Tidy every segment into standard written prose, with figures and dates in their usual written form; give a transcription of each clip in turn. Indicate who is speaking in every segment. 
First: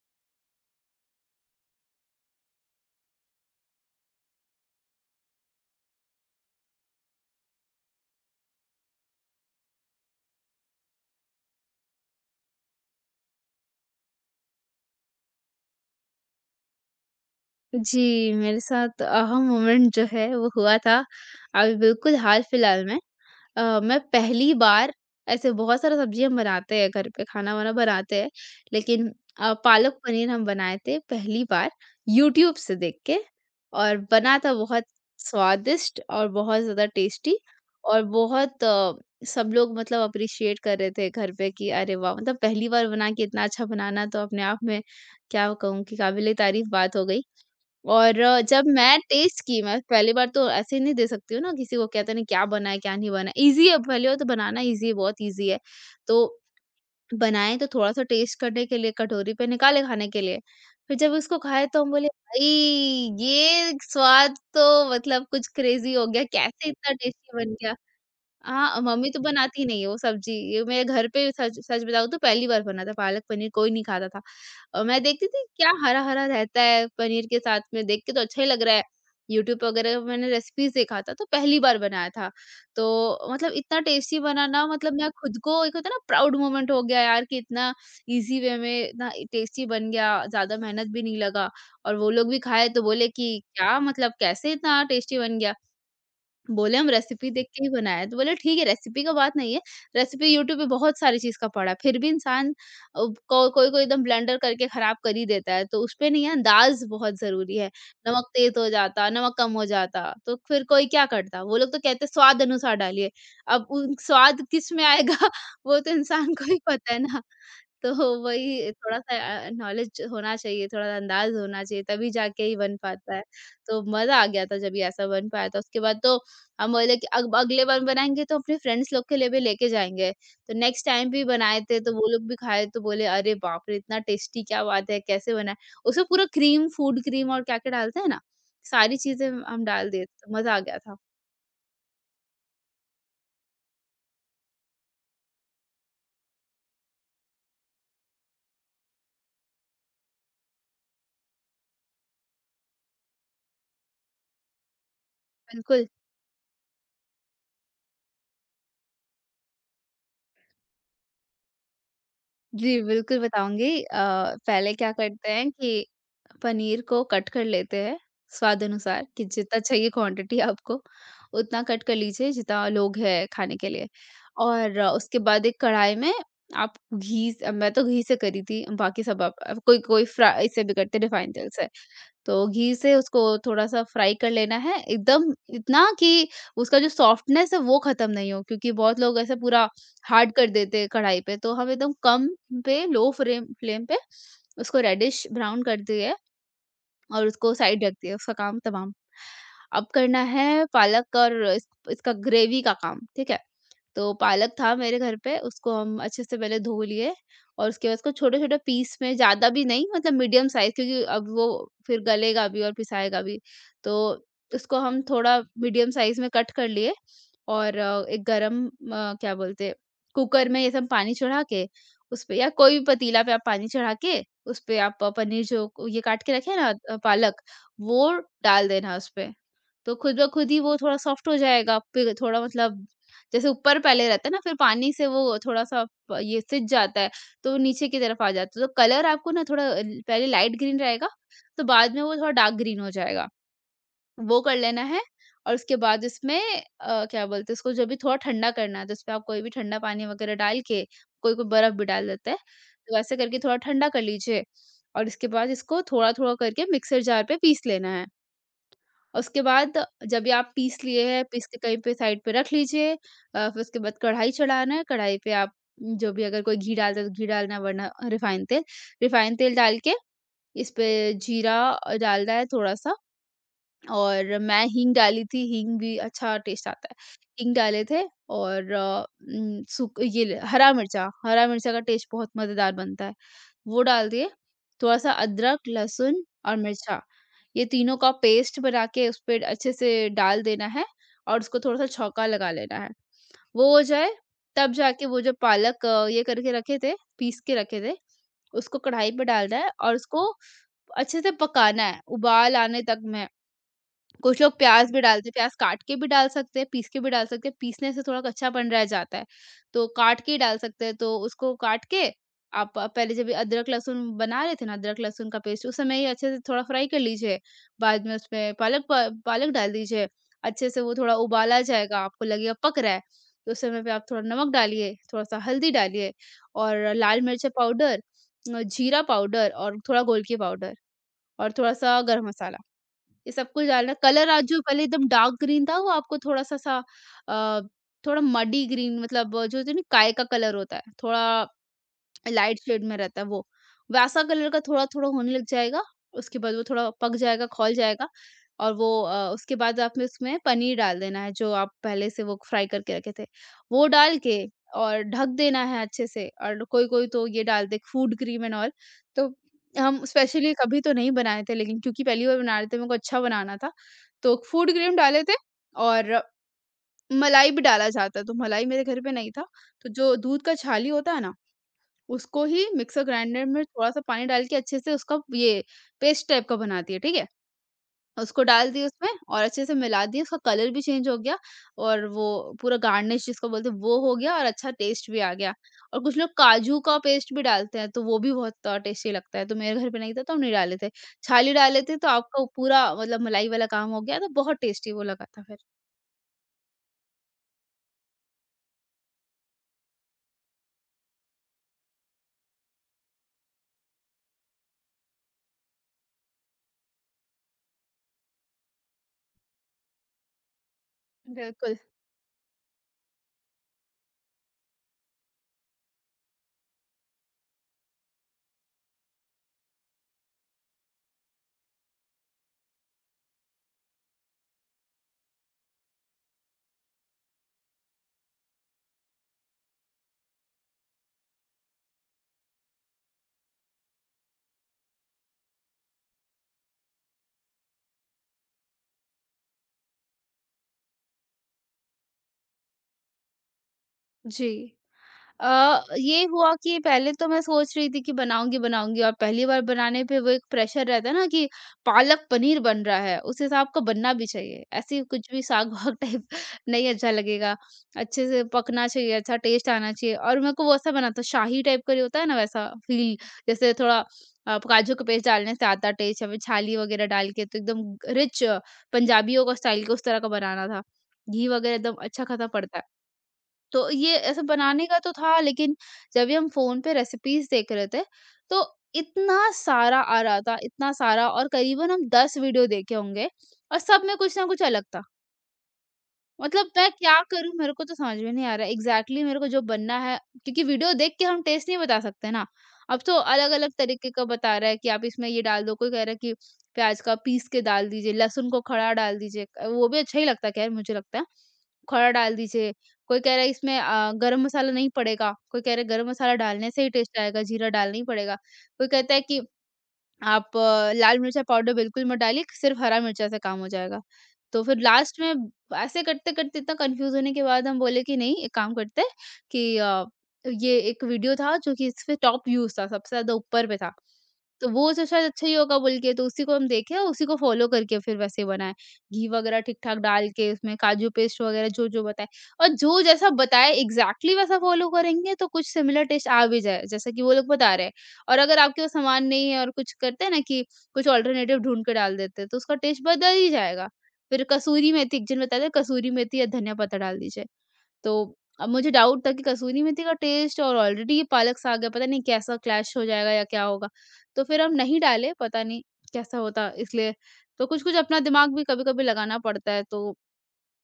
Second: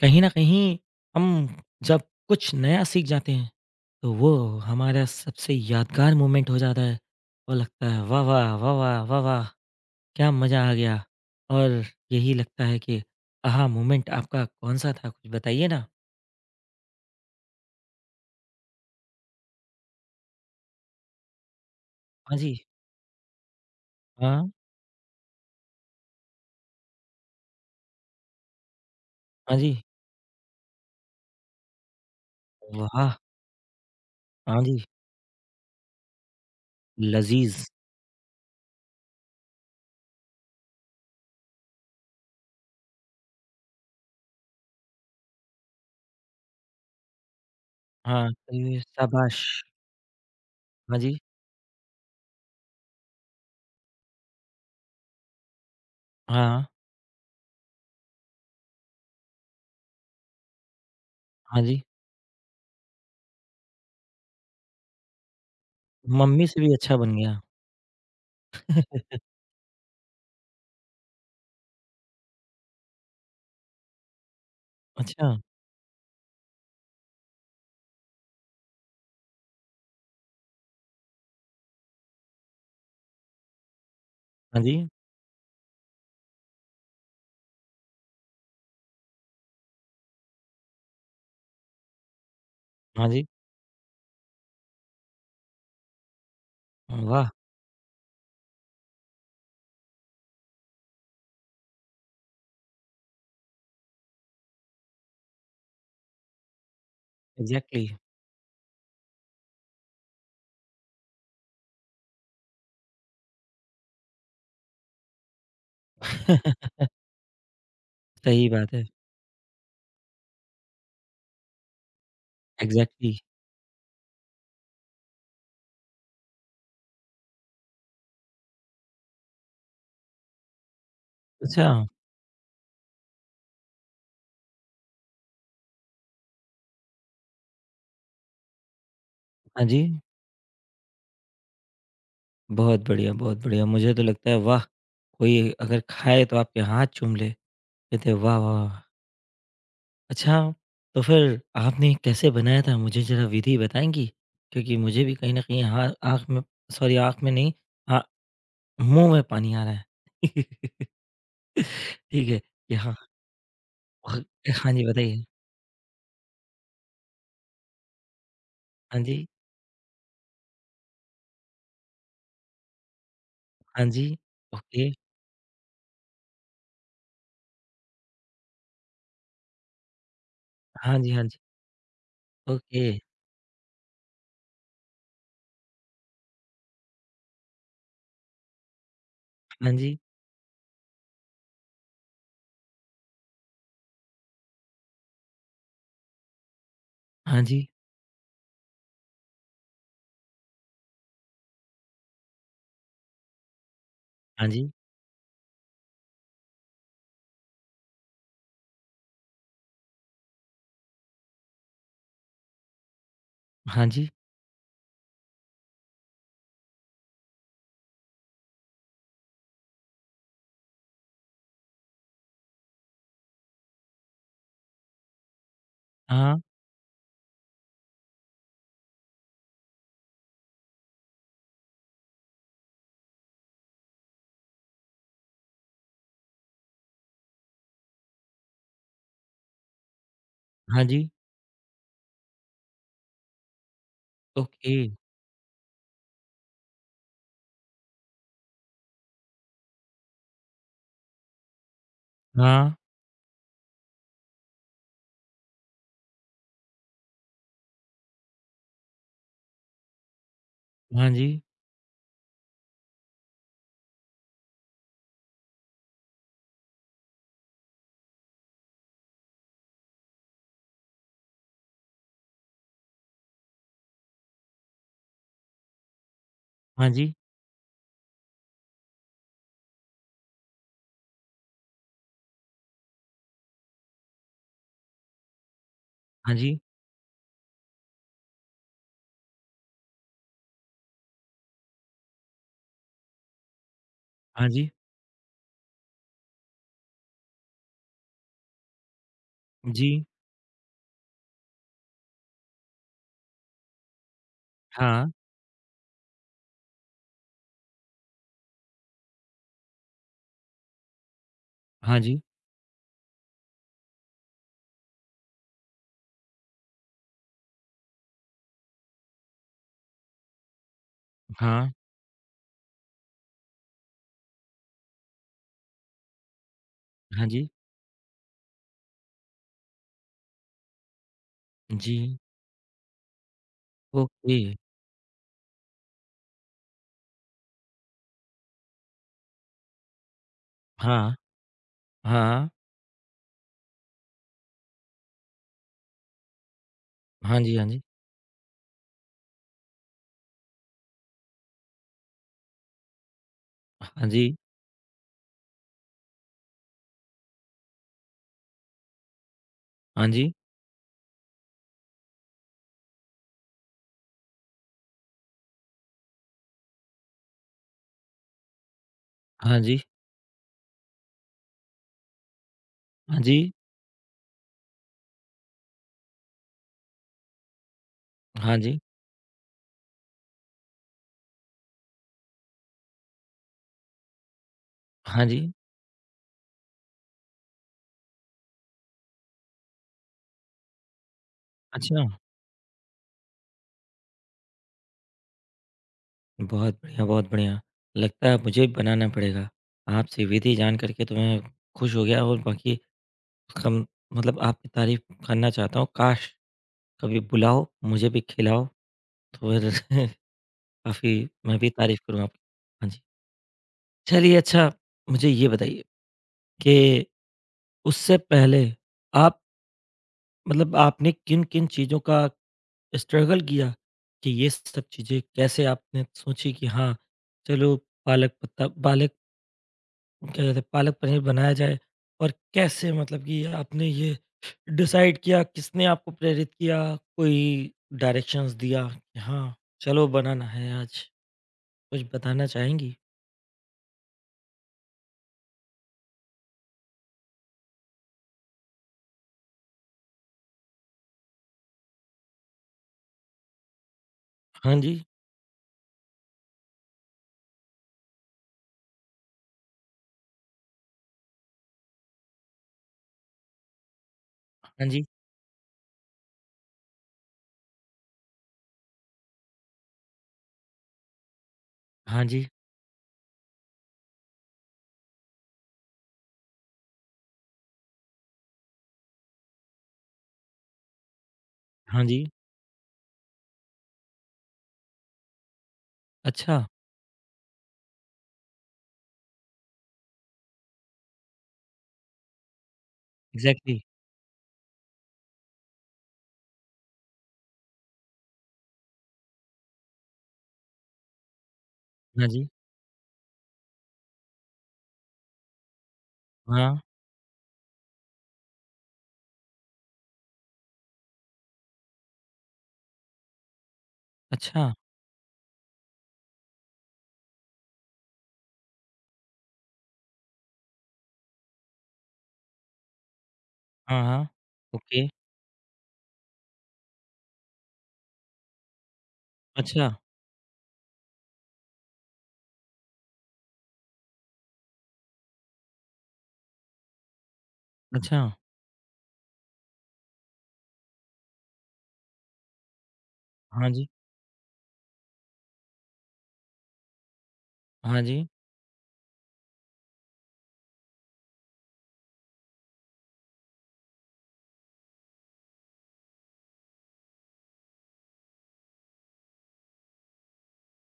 Speaker 1: कहीं न कहीं हम जब कुछ नया सीख जाते हैं, तो वो हमारा सबसे यादगार मोमेंट हो जाता है और लगता है वाह वाह! वाह वाह! वाह वाह! क्या मज़ा आ गया। और यही लगता है कि आहा मोमेंट आपका कौन-सा था? कुछ बताइए ना?
Speaker 2: जी, मेरे साथ अहा मोमेंट जो है वो हुआ था, अभी बिल्कुल
Speaker 1: हाँ जी,
Speaker 2: हाल-फिलहाल में। मैं
Speaker 1: हाँ,
Speaker 2: पहली बार ऐसे बहुत सारा सब्ज़ी हम बनाते हैं घर पे, खाना-वाना बनाते हैं, लेकिन
Speaker 1: हाँ जी,
Speaker 2: पालक पनीर हम बनाए थे पहली बार यूट्यूब से देख
Speaker 1: वाह!
Speaker 2: के। और बना था
Speaker 1: हाँ जी,
Speaker 2: बहुत स्वादिष्ट और बहुत ज़्यादा टेस्टी।
Speaker 1: लज़ीज़,
Speaker 2: और बहुत सब लोग मतलब अप्रिशिएट कर रहे थे घर पे कि अरे वाह! मतलब पहली बार बना के इतना अच्छा बनाना तो अपने आप में क्या कहूँ कि काबिल-ए-तारीफ़ बात हो गई। और
Speaker 1: हाँ, तो
Speaker 2: जब
Speaker 1: ये
Speaker 2: मैं टेस्ट
Speaker 1: शाबाश!
Speaker 2: की मैं पहली बार, तो ऐसे नहीं
Speaker 1: हाँ
Speaker 2: दे
Speaker 1: जी,
Speaker 2: सकती हूँ ना, किसी को कहते नहीं क्या बना है क्या नहीं बना है। ईज़ी है, पहले हो तो बनाना ईज़ी है, बहुत ईज़ी है। तो
Speaker 1: हाँ,
Speaker 2: बनाए तो थोड़ा-सा टेस्ट करने के लिए कटोरी पे निकाले खाने के लिए। फिर जब उसको
Speaker 1: हाँ
Speaker 2: खाए
Speaker 1: जी,
Speaker 2: तो हम बोले, भाई ये स्वाद तो मतलब कुछ क्रेज़ी हो गया,
Speaker 1: मम्मी से
Speaker 2: कैसे
Speaker 1: भी
Speaker 2: इतना
Speaker 1: अच्छा बन
Speaker 2: टेस्टी
Speaker 1: गया।
Speaker 2: बन गया? हाँ, मम्मी तो बनाती नहीं है वो सब्ज़ी, ये मेरे घर पे सच सच बताऊँ तो पहली बार बना था पालक पनीर, कोई नहीं खाता था। और मैं देखती
Speaker 1: अच्छा,
Speaker 2: थी क्या हरा-हरा रहता है पनीर के साथ में, देख के तो अच्छा ही लग रहा है। यूट्यूब वगैरह पे मैंने रेसिपीज़ देखा था, तो पहली बार बनाया था। तो मतलब इतना टेस्टी बना
Speaker 1: हाँ
Speaker 2: ना,
Speaker 1: जी,
Speaker 2: मतलब मैं खुद को, एक होता है ना प्राउड मोमेंट, हो गया यार कि इतना ईज़ी वे में इतना टेस्टी बन गया, ज़्यादा मेहनत भी नहीं लगा। और वो लोग भी खाए तो
Speaker 1: हाँ
Speaker 2: बोले
Speaker 1: जी,
Speaker 2: कि क्या मतलब, कैसे इतना टेस्टी बन गया? बोले, हम
Speaker 1: वाह!
Speaker 2: रेसिपी देख के ही बनाया है, तो बोले ठीक है रेसिपी का बात नहीं है। रेसिपी यूट्यूब पे बहुत सारी चीज़ का पड़ा है, फिर भी इंसान को कोई-कोई एकदम ब्लेंडर करके खराब कर ही देता है, तो उसपे नहीं है, अंदाज़ बहुत ज़रूरी है।
Speaker 1: एग्ज़ैक्टली
Speaker 2: नमक तेज़ हो जाता, नमक कम हो जाता, तो फिर कोई क्या करता? वो लोग तो कहते हैं स्वाद अनुसार डालिए, अब उन स्वाद किस में आएगा वो तो इंसान को ही पता है ना। तो
Speaker 1: सही
Speaker 2: वही
Speaker 1: बात है।
Speaker 2: थोड़ा-सा नॉलेज होना चाहिए, थोड़ा अंदाज़ होना चाहिए, तभी जाके ही बन
Speaker 1: एग्ज़ैक्टली
Speaker 2: पाता है। तो मज़ा आ गया था जब ये ऐसा बन पाया था, उसके बाद तो हम बोले कि अब अगले बार बनाएँगे तो अपने फ्रेंड्स लोग के लिए भी लेके जाएँगे। तो नेक्स्ट टाइम भी बनाए
Speaker 1: अच्छा,
Speaker 2: थे, तो वो लोग भी खाए तो बोले, अरे बाप रे! इतना टेस्टी क्या बात है, कैसे बना है? उसमें पूरा क्रीम, फूड क्रीम और क्या-क्या डालते हैं ना, सारी चीज़ें
Speaker 1: हाँ
Speaker 2: हम
Speaker 1: जी,
Speaker 2: डाल दिए, मज़ा आ गया था।
Speaker 1: बहुत बढ़िया, बहुत बढ़िया। मुझे तो लगता है वाह! कोई अगर खाए तो आपके हाथ चूम ले, कहते वाह, वाह, वाह! अच्छा, तो फिर आपने कैसे बनाया था मुझे ज़रा विधि बताएँगी? क्योंकि मुझे भी कहीं न कहीं
Speaker 2: बिल्कुल।
Speaker 1: हाँ, आँख में सॉरी आँख में नहीं हाँ, मुँह में पानी आ रहा है। ठीक है, कि
Speaker 2: जी,
Speaker 1: हाँ,
Speaker 2: बिल्कुल बताऊँगी।
Speaker 1: बहुत हाँ
Speaker 2: पहले
Speaker 1: जी,
Speaker 2: क्या
Speaker 1: बताइए।
Speaker 2: करते हैं कि पनीर को कट कर लेते हैं स्वाद
Speaker 1: हाँ
Speaker 2: अनुसार, कि
Speaker 1: जी,
Speaker 2: जितना चाहिए क्वांटिटी आपको, उतना कट कर लीजिए, जितना लोग हैं खाने के
Speaker 1: हाँ
Speaker 2: लिए।
Speaker 1: जी,
Speaker 2: और
Speaker 1: ओके,
Speaker 2: उसके बाद एक कढ़ाई में आप घी स मैं तो घी से करी थी, बाकी सब कोई कोई फ्राई से भी
Speaker 1: हाँ
Speaker 2: करते हैं,
Speaker 1: जी, हाँ
Speaker 2: रिफाइंड
Speaker 1: जी,
Speaker 2: तेल से। तो घी
Speaker 1: ओके,
Speaker 2: से उसको थोड़ा-सा फ्राई कर लेना है, एकदम इतना कि उसका जो सॉफ्टनेस है वो ख़त्म नहीं हो, क्योंकि बहुत लोग ऐसे पूरा
Speaker 1: हाँ जी,
Speaker 2: हार्ड कर देते हैं कढ़ाई पे। तो हम एकदम कम पे, लो फ्लेम फ्लेम पे उसको रेडिश ब्राउन कर दिए और
Speaker 1: हाँ
Speaker 2: उसको
Speaker 1: जी,
Speaker 2: साइड रख दिया, उसका काम तमाम। अब करना है पालक और इस इसका ग्रेवी का काम, ठीक है? तो
Speaker 1: हाँ
Speaker 2: पालक
Speaker 1: जी,
Speaker 2: था मेरे घर पे, उसको हम अच्छे से पहले धो लिए। और उसके बाद उसको छोटे-छोटे पीस में, ज़्यादा भी नहीं मतलब मीडियम साइज़, क्योंकि अब वो फिर गलेगा भी और पिसाएगा भी।
Speaker 1: हाँ
Speaker 2: तो
Speaker 1: जी,
Speaker 2: उसको हम थोड़ा मीडियम साइज़ में कट कर लिए। और एक गरम क्या बोलते हैं, कुकर में ये सब पानी चढ़ा के उसपे, या कोई भी पतीला पे आप पानी चढ़ा के उसपे, आप पनीर जो ये काट के
Speaker 1: हाँ,
Speaker 2: रखे हैं ना पालक, वो डाल देना उसपे। तो खुद ब खुद ही वो थोड़ा सॉफ्ट हो जाएगा, फिर थोड़ा मतलब, जैसे ऊपर पहले रहता है ना, फिर पानी से वो थोड़ा-सा प ये सिज जाता है, तो वो नीचे की तरफ आ जाता है। तो कलर आपको ना थोड़ा पहले लाइट ग्रीन
Speaker 1: हाँ जी,
Speaker 2: रहेगा, तो बाद में वो थोड़ा डार्क ग्रीन हो जाएगा। वो कर
Speaker 1: ओके।
Speaker 2: लेना है। और उसके बाद इसमें क्या बोलते हैं, उसको जब भी थोड़ा ठंडा करना है तो उसपे आप कोई भी ठंडा पानी वगैरह डाल के, कोई कोई बर्फ भी डाल देता है,
Speaker 1: हाँ,
Speaker 2: तो वैसे करके थोड़ा ठंडा कर लीजिए। और इसके बाद इसको थोड़ा थोड़ा करके मिक्सर जार पे पीस लेना है। और उसके बाद जब ये आप पीस लिए
Speaker 1: हाँ
Speaker 2: हैं,
Speaker 1: जी,
Speaker 2: पीस के कहीं पे साइड पे रख लीजिए। फिर उसके बाद कढ़ाई चढ़ाना है, कढ़ाई पे आप जो भी, अगर कोई घी डालता है तो घी डालना, वरना रिफाइन तेल, डाल के इस पे जीरा डालना है थोड़ा सा। और मैं हींग डाली थी, हींग भी अच्छा टेस्ट
Speaker 1: हाँ
Speaker 2: आता है।
Speaker 1: जी,
Speaker 2: हींग डाले थे। और उम, सूख ये ल हरा मिर्चा का टेस्ट बहुत मज़ेदार बनता है। वो डाल दिए, थोड़ा-सा अदरक, लहसुन
Speaker 1: हाँ
Speaker 2: और
Speaker 1: जी,
Speaker 2: मिर्चा, ये तीनों का पेस्ट बना के उस पे अच्छे से डाल देना है और उसको थोड़ा-सा छौंका लगा लेना है। वो हो जाए,
Speaker 1: हाँ जी,
Speaker 2: तब जाके वो जो पालक ये करके रखे थे, पीस के रखे थे, उसको कढ़ाई पे डालना है और
Speaker 1: जी,
Speaker 2: उसको अच्छे से पकाना है, उबाल आने तक में। कुछ लोग प्याज़ भी
Speaker 1: हाँ,
Speaker 2: डालते हैं, प्याज़ काट के भी डाल सकते हैं, पीस के भी डाल सकते हैं, पीसने से थोड़ा कच्चापन रह जाता है, तो काट के ही डाल सकते हैं। तो उसको काट
Speaker 1: हाँ
Speaker 2: के,
Speaker 1: जी,
Speaker 2: आप पहले जब ये अदरक-लहसुन बना रहे थे ना, अदरक-लहसुन का पेस्ट, उस समय ही अच्छे से थोड़ा फ्राई कर लीजिए। बाद में उसमें पालक डाल दीजिए। अच्छे से वो थोड़ा उबाला
Speaker 1: हाँ,
Speaker 2: जाएगा, आपको लगेगा पक रहा है, तो उस समय पे आप थोड़ा नमक डालिए, थोड़ा-सा हल्दी डालिए और लाल
Speaker 1: हाँ
Speaker 2: मिर्च
Speaker 1: जी,
Speaker 2: पाउडर, जीरा पाउडर और थोड़ा गोल की पाउडर और थोड़ा-सा
Speaker 1: जी,
Speaker 2: गरम मसाला। ये सब कुछ डालना। कलर,
Speaker 1: ओके,
Speaker 2: आज जो पहले एकदम डार्क ग्रीन था, वो आपको थोड़ा सा सा अ, थोड़ा मडी ग्रीन, मतलब जो होता है ना काय का कलर, होता है
Speaker 1: हाँ,
Speaker 2: थोड़ा
Speaker 1: हाँ,
Speaker 2: लाइट शेड में रहता है वो, वैसा कलर का थोड़ा-थोड़ा होने लग जाएगा। उसके बाद वो थोड़ा पक
Speaker 1: हाँ
Speaker 2: जाएगा,
Speaker 1: जी, हाँ
Speaker 2: खौल
Speaker 1: जी,
Speaker 2: जाएगा। और वो उसके बाद आपने उसमें पनीर डाल देना है, जो आप पहले से वो फ्राई करके रखे थे। वो
Speaker 1: हाँ
Speaker 2: डाल के और ढक देना है अच्छे से। और कोई-कोई तो ये डाल दे फूड क्रीम एंड ऑल। तो हम
Speaker 1: जी,
Speaker 2: स्पेशली कभी तो नहीं बनाए थे, लेकिन क्योंकि पहली बार बना रहे थे, मेरे को अच्छा बनाना था, तो फूड क्रीम डाले थे। और मलाई भी डाला जाता है, तो मलाई मेरे घर पे नहीं था,
Speaker 1: हाँ जी,
Speaker 2: तो जो दूध का छाली होता है ना, उसको ही मिक्सर
Speaker 1: हाँ जी,
Speaker 2: ग्राइंडर में थोड़ा-सा पानी डाल के अच्छे से उसका ये पेस्ट टाइप का बनाती है, ठीक है? उसको
Speaker 1: हाँ जी,
Speaker 2: डाल
Speaker 1: हाँ जी,
Speaker 2: दिए उसमें और अच्छे से मिला दिए, उसका कलर भी चेंज हो गया और वो पूरा गार्निश जिसको बोलते हैं वो हो गया और अच्छा टेस्ट भी
Speaker 1: हाँ
Speaker 2: आ
Speaker 1: जी,
Speaker 2: गया। और कुछ लोग काजू का पेस्ट भी डालते हैं, तो वो भी बहुत टेस्टी लगता है। तो मेरे घर पे नहीं था तो हम नहीं डाले थे। छाली डाले थे
Speaker 1: अच्छा,
Speaker 2: तो आपका वो पूरा मतलब मलाई वाला काम हो गया, तो बहुत टेस्टी वो लगा था फिर।
Speaker 1: बहुत बढ़िया, बहुत बढ़िया। लगता है मुझे भी बनाना पड़ेगा। आपसे विधि जान कर के तो मैं खुश हो गया और बाकी कम मतलब आपकी तारीफ़ करना चाहता हूँ, काश! कभी बुलाओ, मुझे भी खिलाओ तो फिर काफ़ी मैं भी
Speaker 2: बिल्कुल।
Speaker 1: तारीफ़ करूँगा आपकी। हाँ जी। चलिए अच्छा मुझे ये बताइए कि उससे पहले आप मतलब आपने किन-किन चीज़ों का स्ट्रगल किया कि ये सब चीज़ें कैसे आपने सोची कि हाँ, चलो पालक पत्ता पालक क्या कहते हैं पालक पनीर बनाया जाए और कैसे मतलब कि आपने ये डिसाइड किया, किसने आपको प्रेरित किया, कोई डायरेक्शंस दिया कि हाँ, चलो बनाना है आज? कुछ बताना चाहेंगी?
Speaker 2: जी। ये हुआ कि पहले तो मैं सोच रही थी कि बनाऊँगी, बनाऊँगी, और पहली बार बनाने पे वो एक प्रेशर रहता है ना, कि पालक पनीर बन रहा है, उस हिसाब का बनना भी चाहिए।
Speaker 1: हाँ जी,
Speaker 2: ऐसे ही कुछ भी साग-वाग टाइप नहीं अच्छा लगेगा। अच्छे से पकना चाहिए, अच्छा टेस्ट आना चाहिए, और मेरे को वो ऐसा बनाता शाही टाइप का, जो होता है ना वैसा फ़ील, जैसे थोड़ा
Speaker 1: हाँ
Speaker 2: काजू
Speaker 1: जी,
Speaker 2: का पेस्ट डालने से आता टेस्ट, या फिर छाली वग़ैरह डाल के तो एकदम रिच, पंजाबियों का स्टाइल के उस तरह का बनाना था। घी वग़ैरह एकदम अच्छा
Speaker 1: हाँ जी।
Speaker 2: ख़ासा पड़ता है। तो ये ऐसे बनाने का तो था, लेकिन जब भी हम फ़ोन पे रेसिपीज़ देख रहे थे, तो इतना सारा आ रहा था, इतना सारा, और करीबन
Speaker 1: हाँ
Speaker 2: हम
Speaker 1: जी।
Speaker 2: 10 वीडियो देखे होंगे और सब में कुछ ना कुछ अलग था।
Speaker 1: अच्छा,
Speaker 2: मतलब मैं क्या करूँ, मेरे को तो समझ में नहीं आ रहा है एग्जैक्टली मेरे को जो बनना है, क्योंकि वीडियो देख के हम टेस्ट नहीं बता सकते ना। अब तो अलग अलग
Speaker 1: एग्ज़ैक्टली।
Speaker 2: तरीके का बता रहा है कि आप इसमें ये डाल दो, कोई कह रहा है कि प्याज का पीस के डाल दीजिए, लहसुन को खड़ा डाल दीजिए वो भी अच्छा ही लगता है, खैर मुझे लगता है खड़ा
Speaker 1: हाँ
Speaker 2: डाल
Speaker 1: जी।
Speaker 2: दीजिए। कोई कह रहा है इसमें गरम मसाला नहीं पड़ेगा, कोई कह रहा है गरम मसाला डालने
Speaker 1: हाँ।
Speaker 2: से ही टेस्ट आएगा, जीरा डालना ही पड़ेगा। कोई कहता है कि आप लाल मिर्चा पाउडर बिल्कुल मत डालिए, सिर्फ़ हरा मिर्चा से काम हो जाएगा। तो
Speaker 1: अच्छा।
Speaker 2: फिर लास्ट में ऐसे करते-करते इतना कन्फ्यूज़ होने के बाद हम बोले कि नहीं, एक काम करते हैं कि ये एक वीडियो था जो कि इस पे टॉप व्यूज़ था, सबसे ज़्यादा ऊपर पे था।
Speaker 1: हाँ, हाँ।
Speaker 2: तो वो जो
Speaker 1: ओके।
Speaker 2: शायद अच्छा ही होगा बोल के, तो उसी को हम देखे और उसी को फ़ॉलो करके फिर वैसे बनाए। घी वगैरह
Speaker 1: अच्छा,
Speaker 2: ठीक-ठाक डाल के उसमें काजू पेस्ट वगैरह जो-जो बताए और जो जैसा बताए एग्ज़ैक्टली वैसा फ़ॉलो करेंगे, तो कुछ सिमिलर टेस्ट आ भी जाए, जैसा कि वो लोग बता रहे हैं।
Speaker 1: अच्छा।
Speaker 2: और अगर आपके पास सामान नहीं है और कुछ करते हैं ना, कि कुछ ऑल्टरनेटिव ढूँढ के डाल देते हैं, तो उसका टेस्ट बदल ही
Speaker 1: हाँ जी,
Speaker 2: जाएगा। फिर कसूरी मेथी, एक जन बताया था, कसूरी मेथी या धनिया पत्ता डाल दीजिए।
Speaker 1: हाँ
Speaker 2: तो
Speaker 1: जी।
Speaker 2: अब मुझे डाउट था कि कसूरी मेथी का टेस्ट और ऑलरेडी ये पालक साग है, पता नहीं कैसा क्लैश हो जाएगा या क्या होगा? तो फिर हम नहीं डाले, पता नहीं कैसा होता, इसलिए। तो कुछ-कुछ अपना दिमाग भी कभी-कभी लगाना पड़ता है, तो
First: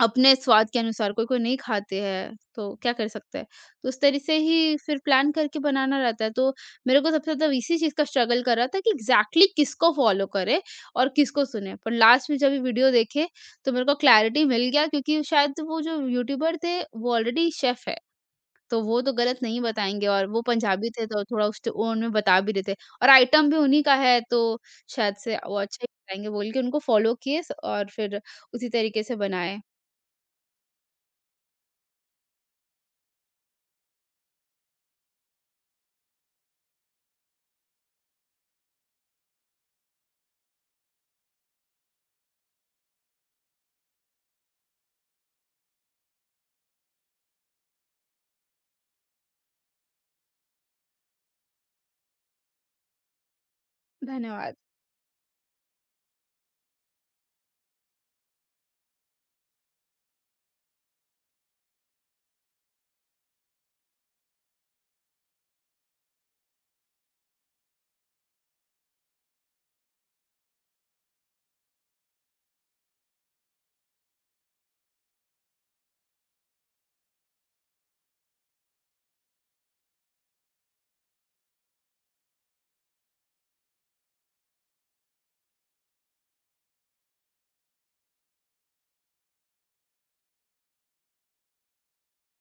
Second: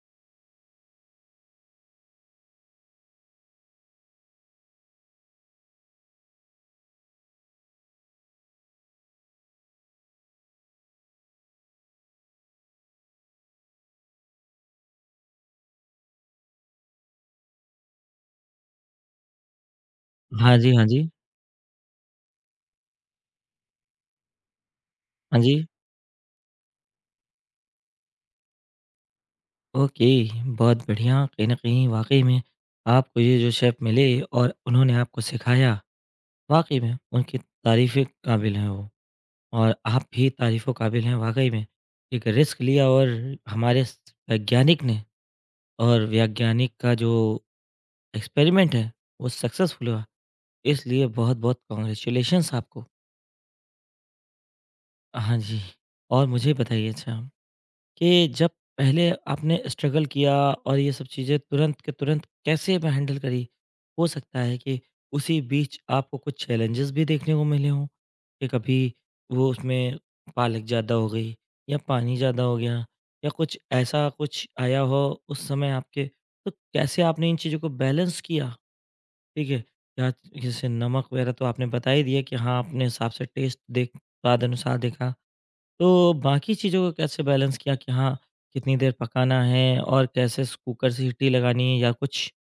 Speaker 2: अपने स्वाद के अनुसार कोई-कोई नहीं खाते हैं, तो क्या कर सकते हैं? तो उस तरह से ही फिर प्लान करके बनाना रहता है। तो मेरे को सबसे ज़्यादा इसी चीज़ का स्ट्रगल कर रहा था कि एग्ज़ैक्टली किसको फ़ॉलो करें और किसको सुनें? पर लास्ट में जब ये वीडियो देखे, तो मेरे को क्लैरिटी मिल गया, क्योंकि शायद वो जो यूट्यूबर थे, वो ऑलरेडी शेफ़ है, तो वो तो गलत नहीं बताएँगे। और वो
Speaker 1: हाँ जी, हाँ
Speaker 2: पंजाबी थे,
Speaker 1: जी।
Speaker 2: तो थोड़ा उस ट ओन में बता भी रहे थे और आइटम भी उन्हीं का है, तो शायद से
Speaker 1: हाँ जी।
Speaker 2: वो अच्छा ही बताएँगे बोल के उनको फ़ॉलो किए स और फिर उसी तरीके से बनाए।
Speaker 1: ओके, बहुत बढ़िया। कहीं न कहीं वाक़ई में आपको ये जो शेफ़ मिले और उन्होंने आपको सिखाया, वाक़ई में उनकी तारीफ़ काबिल हैं वो और आप भी तारीफ़ों काबिल हैं वाक़ई में। एक रिस्क लिया और हमारे स वैज्ञानिक ने और वैज्ञानिक का जो एक्सपेरिमेंट है, वो सक्सेसफुल हुआ। इसलिए बहुत-बहुत कांग्रेचुलेशंस आपको।
Speaker 2: धन्यवाद।
Speaker 1: हाँ जी, और मुझे बताइए अच्छा कि जब पहले आपने स्ट्रगल किया और ये सब चीज़ें तुरंत के तुरंत कैसे ब हैंडल करी? हो सकता है कि उसी बीच आपको कुछ चैलेंजेस भी देखने को मिले हों, कि कभी वो उसमें पालक ज़्यादा हो गई या पानी ज़्यादा हो गया या कुछ ऐसा कुछ आया हो उस समय आपके, तो कैसे आपने इन चीज़ों को बैलेंस किया? ठीक है। या जैसे नमक वगैरह तो आपने बता ही दिया कि हाँ, अपने हिसाब से टेस्ट देख स्वाद अनुसार देखा। तो बाकी चीज़ों को कैसे बैलेंस किया कि हाँ, कितनी देर पकाना है और कैसे स कुकर से सीटी लगानी है या कुछ?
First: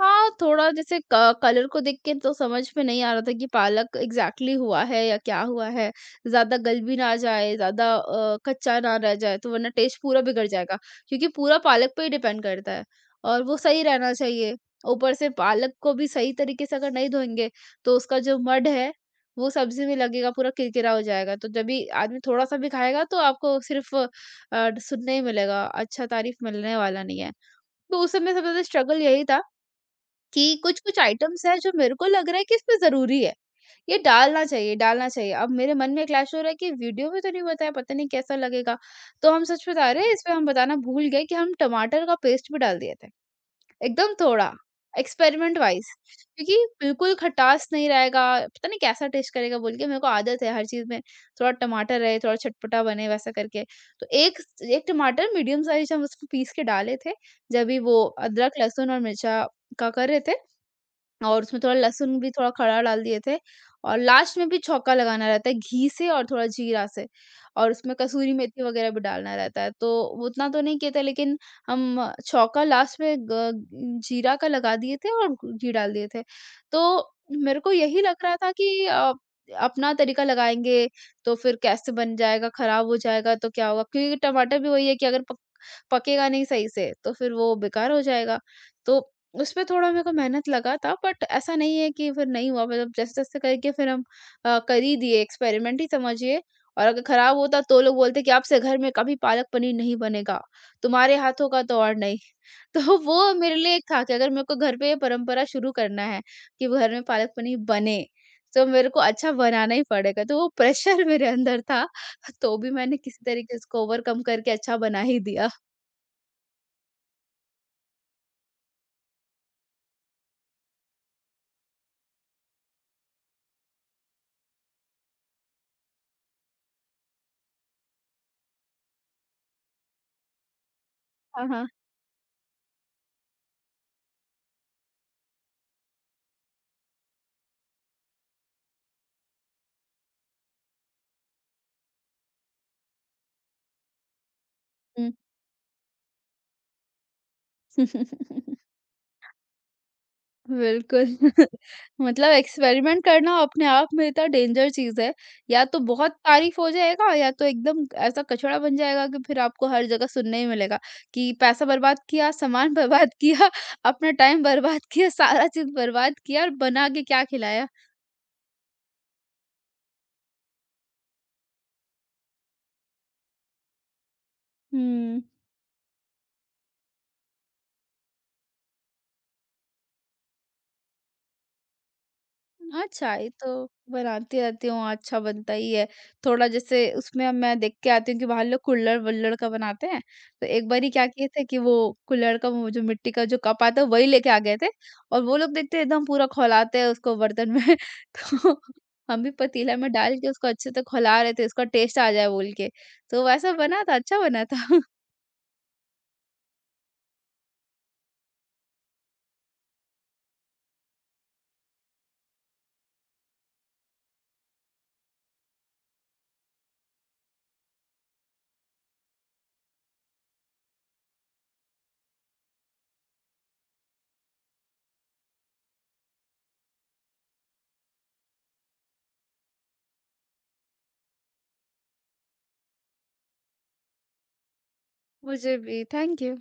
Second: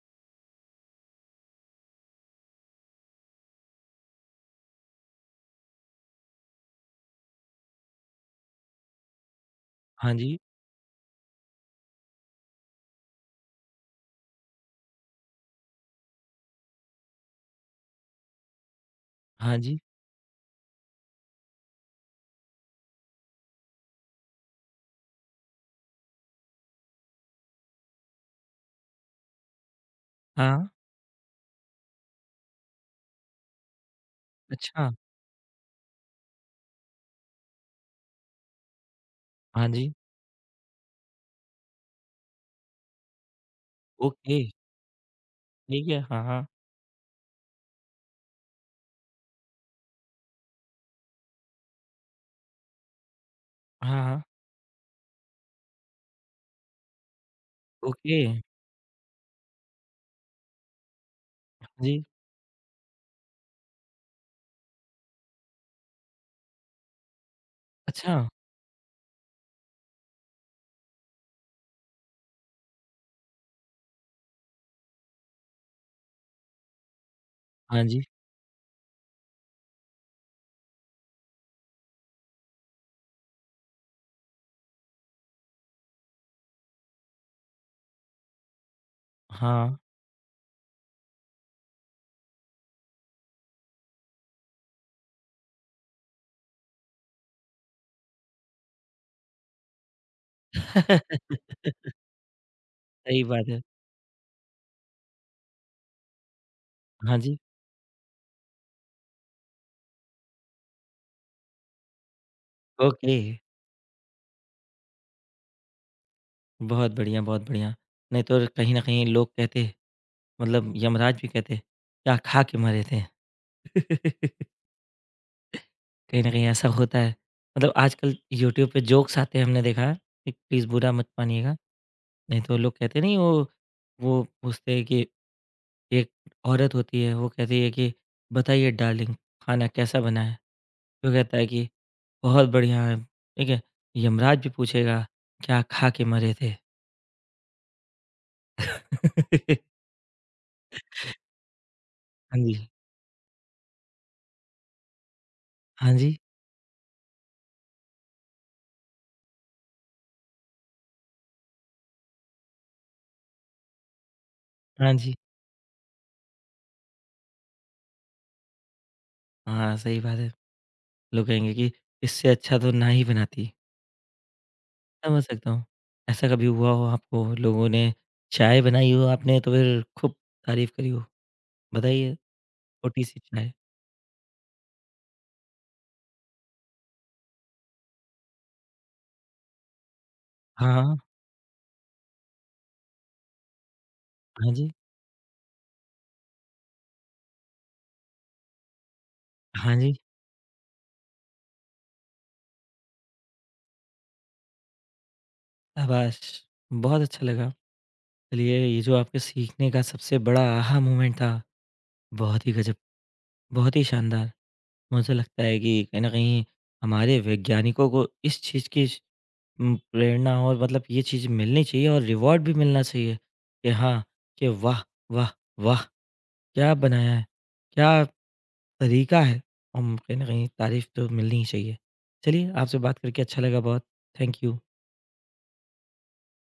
Speaker 2: हाँ, थोड़ा जैसे क कलर को देख के तो समझ में नहीं आ रहा था कि पालक एग्ज़ैक्टली हुआ है या क्या हुआ है। ज़्यादा गल भी ना जाए, ज़्यादा कच्चा ना रह जाए, तो वरना टेस्ट
Speaker 1: हाँ
Speaker 2: पूरा
Speaker 1: जी,
Speaker 2: बिगड़ जाएगा, क्योंकि पूरा पालक पे ही डिपेंड करता है और वो सही रहना चाहिए। ऊपर से पालक को भी सही तरीके से अगर नहीं धोएँगे, तो उसका जो मड है, वो
Speaker 1: हाँ जी,
Speaker 2: सब्ज़ी में लगेगा, पूरा किरकिरा हो जाएगा। तो जब भी आदमी थोड़ा-सा भी खाएगा, तो आपको सिर्फ़ सुनने ही मिलेगा, अच्छा तारीफ़ मिलने वाला नहीं है। तो उस समय सबसे ज़्यादा स्ट्रगल यही था कि
Speaker 1: हाँ,
Speaker 2: कुछ-कुछ आइटम्स हैं जो मेरे को लग रहा है कि इसमें ज़रूरी है, ये डालना चाहिए,
Speaker 1: अच्छा,
Speaker 2: डालना चाहिए। अब मेरे मन में क्लैश हो रहा है कि वीडियो में तो नहीं बताया, पता नहीं कैसा लगेगा। तो हम सच
Speaker 1: हाँ
Speaker 2: बता
Speaker 1: जी,
Speaker 2: रहे हैं, इसमें हम बताना भूल गए कि हम टमाटर का पेस्ट भी डाल दिए थे, एकदम
Speaker 1: ओके,
Speaker 2: थोड़ा, एक्सपेरिमेंट वाइज़।
Speaker 1: ठीक है, हाँ, हाँ,
Speaker 2: क्योंकि बिल्कुल खटास नहीं रहेगा, पता नहीं कैसा टेस्ट करेगा बोल के, मेरे को आदत है हर चीज़ में थोड़ा टमाटर रहे, थोड़ा चटपटा बने वैसा करके।
Speaker 1: हाँ,
Speaker 2: तो
Speaker 1: हाँ,
Speaker 2: एक, एक टमाटर मीडियम साइज़ हम उसको पीस के डाले थे, जब भी वो
Speaker 1: ओके, हाँ
Speaker 2: अदरक, लहसुन और मिर्चा का कर रहे थे। और उसमें थोड़ा
Speaker 1: जी,
Speaker 2: लहसुन भी थोड़ा खड़ा डाल दिए थे और लास्ट में भी छौंका लगाना रहता है घी से और थोड़ा जीरा से, और उसमें
Speaker 1: अच्छा,
Speaker 2: कसूरी मेथी वगैरह भी डालना रहता है। तो वो उतना तो नहीं किए थे, लेकिन हम छौंका लास्ट में ग जीरा का लगा दिए थे और घी डाल दिए थे। तो मेरे को
Speaker 1: हाँ जी,
Speaker 2: यही लग रहा था कि अपना तरीका लगाएँगे, तो फिर कैसे बन जाएगा, खराब हो जाएगा तो क्या होगा? क्योंकि टमाटर भी वही है कि अगर पक पकेगा नहीं सही से, तो फिर वो बेकार हो जाएगा। तो उसपे
Speaker 1: हाँ,
Speaker 2: थोड़ा मेरे को मेहनत लगा था, बट ऐसा नहीं है कि फिर नहीं हुआ, मतलब जैसे-जैसे करके फिर हम कर ही दिए, एक्सपेरिमेंट ही समझिए। और अगर खराब होता, तो लोग बोलते कि आपसे घर में कभी पालक पनीर नहीं बनेगा, तुम्हारे हाथों का तो और नहीं। तो
Speaker 1: सही
Speaker 2: वो
Speaker 1: बात
Speaker 2: मेरे
Speaker 1: है,
Speaker 2: लिए एक था कि अगर मेरे को घर पे ये परंपरा शुरू करना है कि घर में
Speaker 1: हाँ
Speaker 2: पालक
Speaker 1: जी,
Speaker 2: पनीर बने, तो मेरे को अच्छा बनाना ही पड़ेगा। तो वो प्रेशर मेरे अंदर था, तो भी मैंने
Speaker 1: ओके,
Speaker 2: किसी तरीके से उसको ओवरकम करके अच्छा बना ही दिया।
Speaker 1: बहुत बढ़िया, बहुत बढ़िया। नहीं तो कहीं न कहीं लोग कहते मतलब यमराज भी कहते क्या खा के मरे थे। कहीं न कहीं ऐसा होता है। मतलब आजकल यूट्यूब पे जोक्स आते हैं हमने देखा है, एक प्लीज़ बुरा मत
Speaker 2: हाँ,
Speaker 1: मानिएगा।
Speaker 2: हाँ।
Speaker 1: नहीं तो लोग कहते नहीं वो वो पूछते हैं कि एक औरत होती है वो कहती है कि बताइए डार्लिंग खाना कैसा बना है? वो कहता है कि बहुत बढ़िया है, ठीक है? यमराज भी पूछेगा
Speaker 2: हुँ।
Speaker 1: क्या खा के मरे थे?
Speaker 2: बिल्कुल। मतलब
Speaker 1: हाँ जी,
Speaker 2: एक्सपेरिमेंट करना अपने आप में इतना डेंजर चीज़ है। या तो
Speaker 1: हाँ
Speaker 2: बहुत
Speaker 1: जी,
Speaker 2: तारीफ़ हो जाएगा, या तो एकदम ऐसा कचड़ा बन जाएगा कि फिर आपको हर जगह सुनने ही मिलेगा कि पैसा बर्बाद किया, सामान बर्बाद किया, अपना टाइम बर्बाद
Speaker 1: हाँ
Speaker 2: किया,
Speaker 1: जी।
Speaker 2: सारा चीज़ बर्बाद किया और बना के क्या खिलाया।
Speaker 1: हाँ, सही बात है। लोग कहेंगे कि इससे अच्छा तो ना ही बनाती।
Speaker 2: हुँ।
Speaker 1: समझ सकता हूँ। ऐसा कभी हुआ हो आपको लोगों ने चाय बनाई हो आपने तो फिर खूब तारीफ़ करी हो? बताइए
Speaker 2: हाँ,
Speaker 1: छोटी सी
Speaker 2: चाय
Speaker 1: चाय।
Speaker 2: तो बनाती रहती हूँ, अच्छा बनता ही है। थोड़ा जैसे उसमें, अब मैं देख के आती हूँ कि बाहर लोग कुल्हड़-वुल्हड़ का बनाते हैं, तो एक
Speaker 1: हाँ,
Speaker 2: बारी
Speaker 1: हाँ।
Speaker 2: क्या किए थे कि वो कुल्हड़ का वो जो मिट्टी का जो कप आता है, वही लेके आ
Speaker 1: हाँ
Speaker 2: गए
Speaker 1: जी,
Speaker 2: थे। और वो लोग देखते हैं एकदम पूरा खौलाते हैं उसको बर्तन में। तो हम भी
Speaker 1: हाँ
Speaker 2: पतीला में
Speaker 1: जी,
Speaker 2: डाल के उसको अच्छे से खौला रहे थे, उसका टेस्ट आ जाए बोल के। तो वैसा बना था, अच्छा बना था।
Speaker 1: शाबाश! बहुत अच्छा लगा। चलिए ये जो आपके सीखने का सबसे बड़ा आहा मोमेंट था, बहुत ही गज़ब, बहुत ही शानदार। मुझे लगता है कि कहीं न कहीं हमारे वैज्ञानिकों को इस चीज़ की प्रेरणा और मतलब ये चीज़ मिलनी चाहिए और रिवॉर्ड भी मिलना चाहिए कि हाँ, कि वाह, वाह, वाह! क्या बनाया है? क्या तरीका है और कहीं न कहीं तारीफ़ तो मिलनी ही चाहिए। चलिए आपसे बात करके अच्छा लगा बहुत। Thank you.
Speaker 2: मुझे भी, थैंक यू।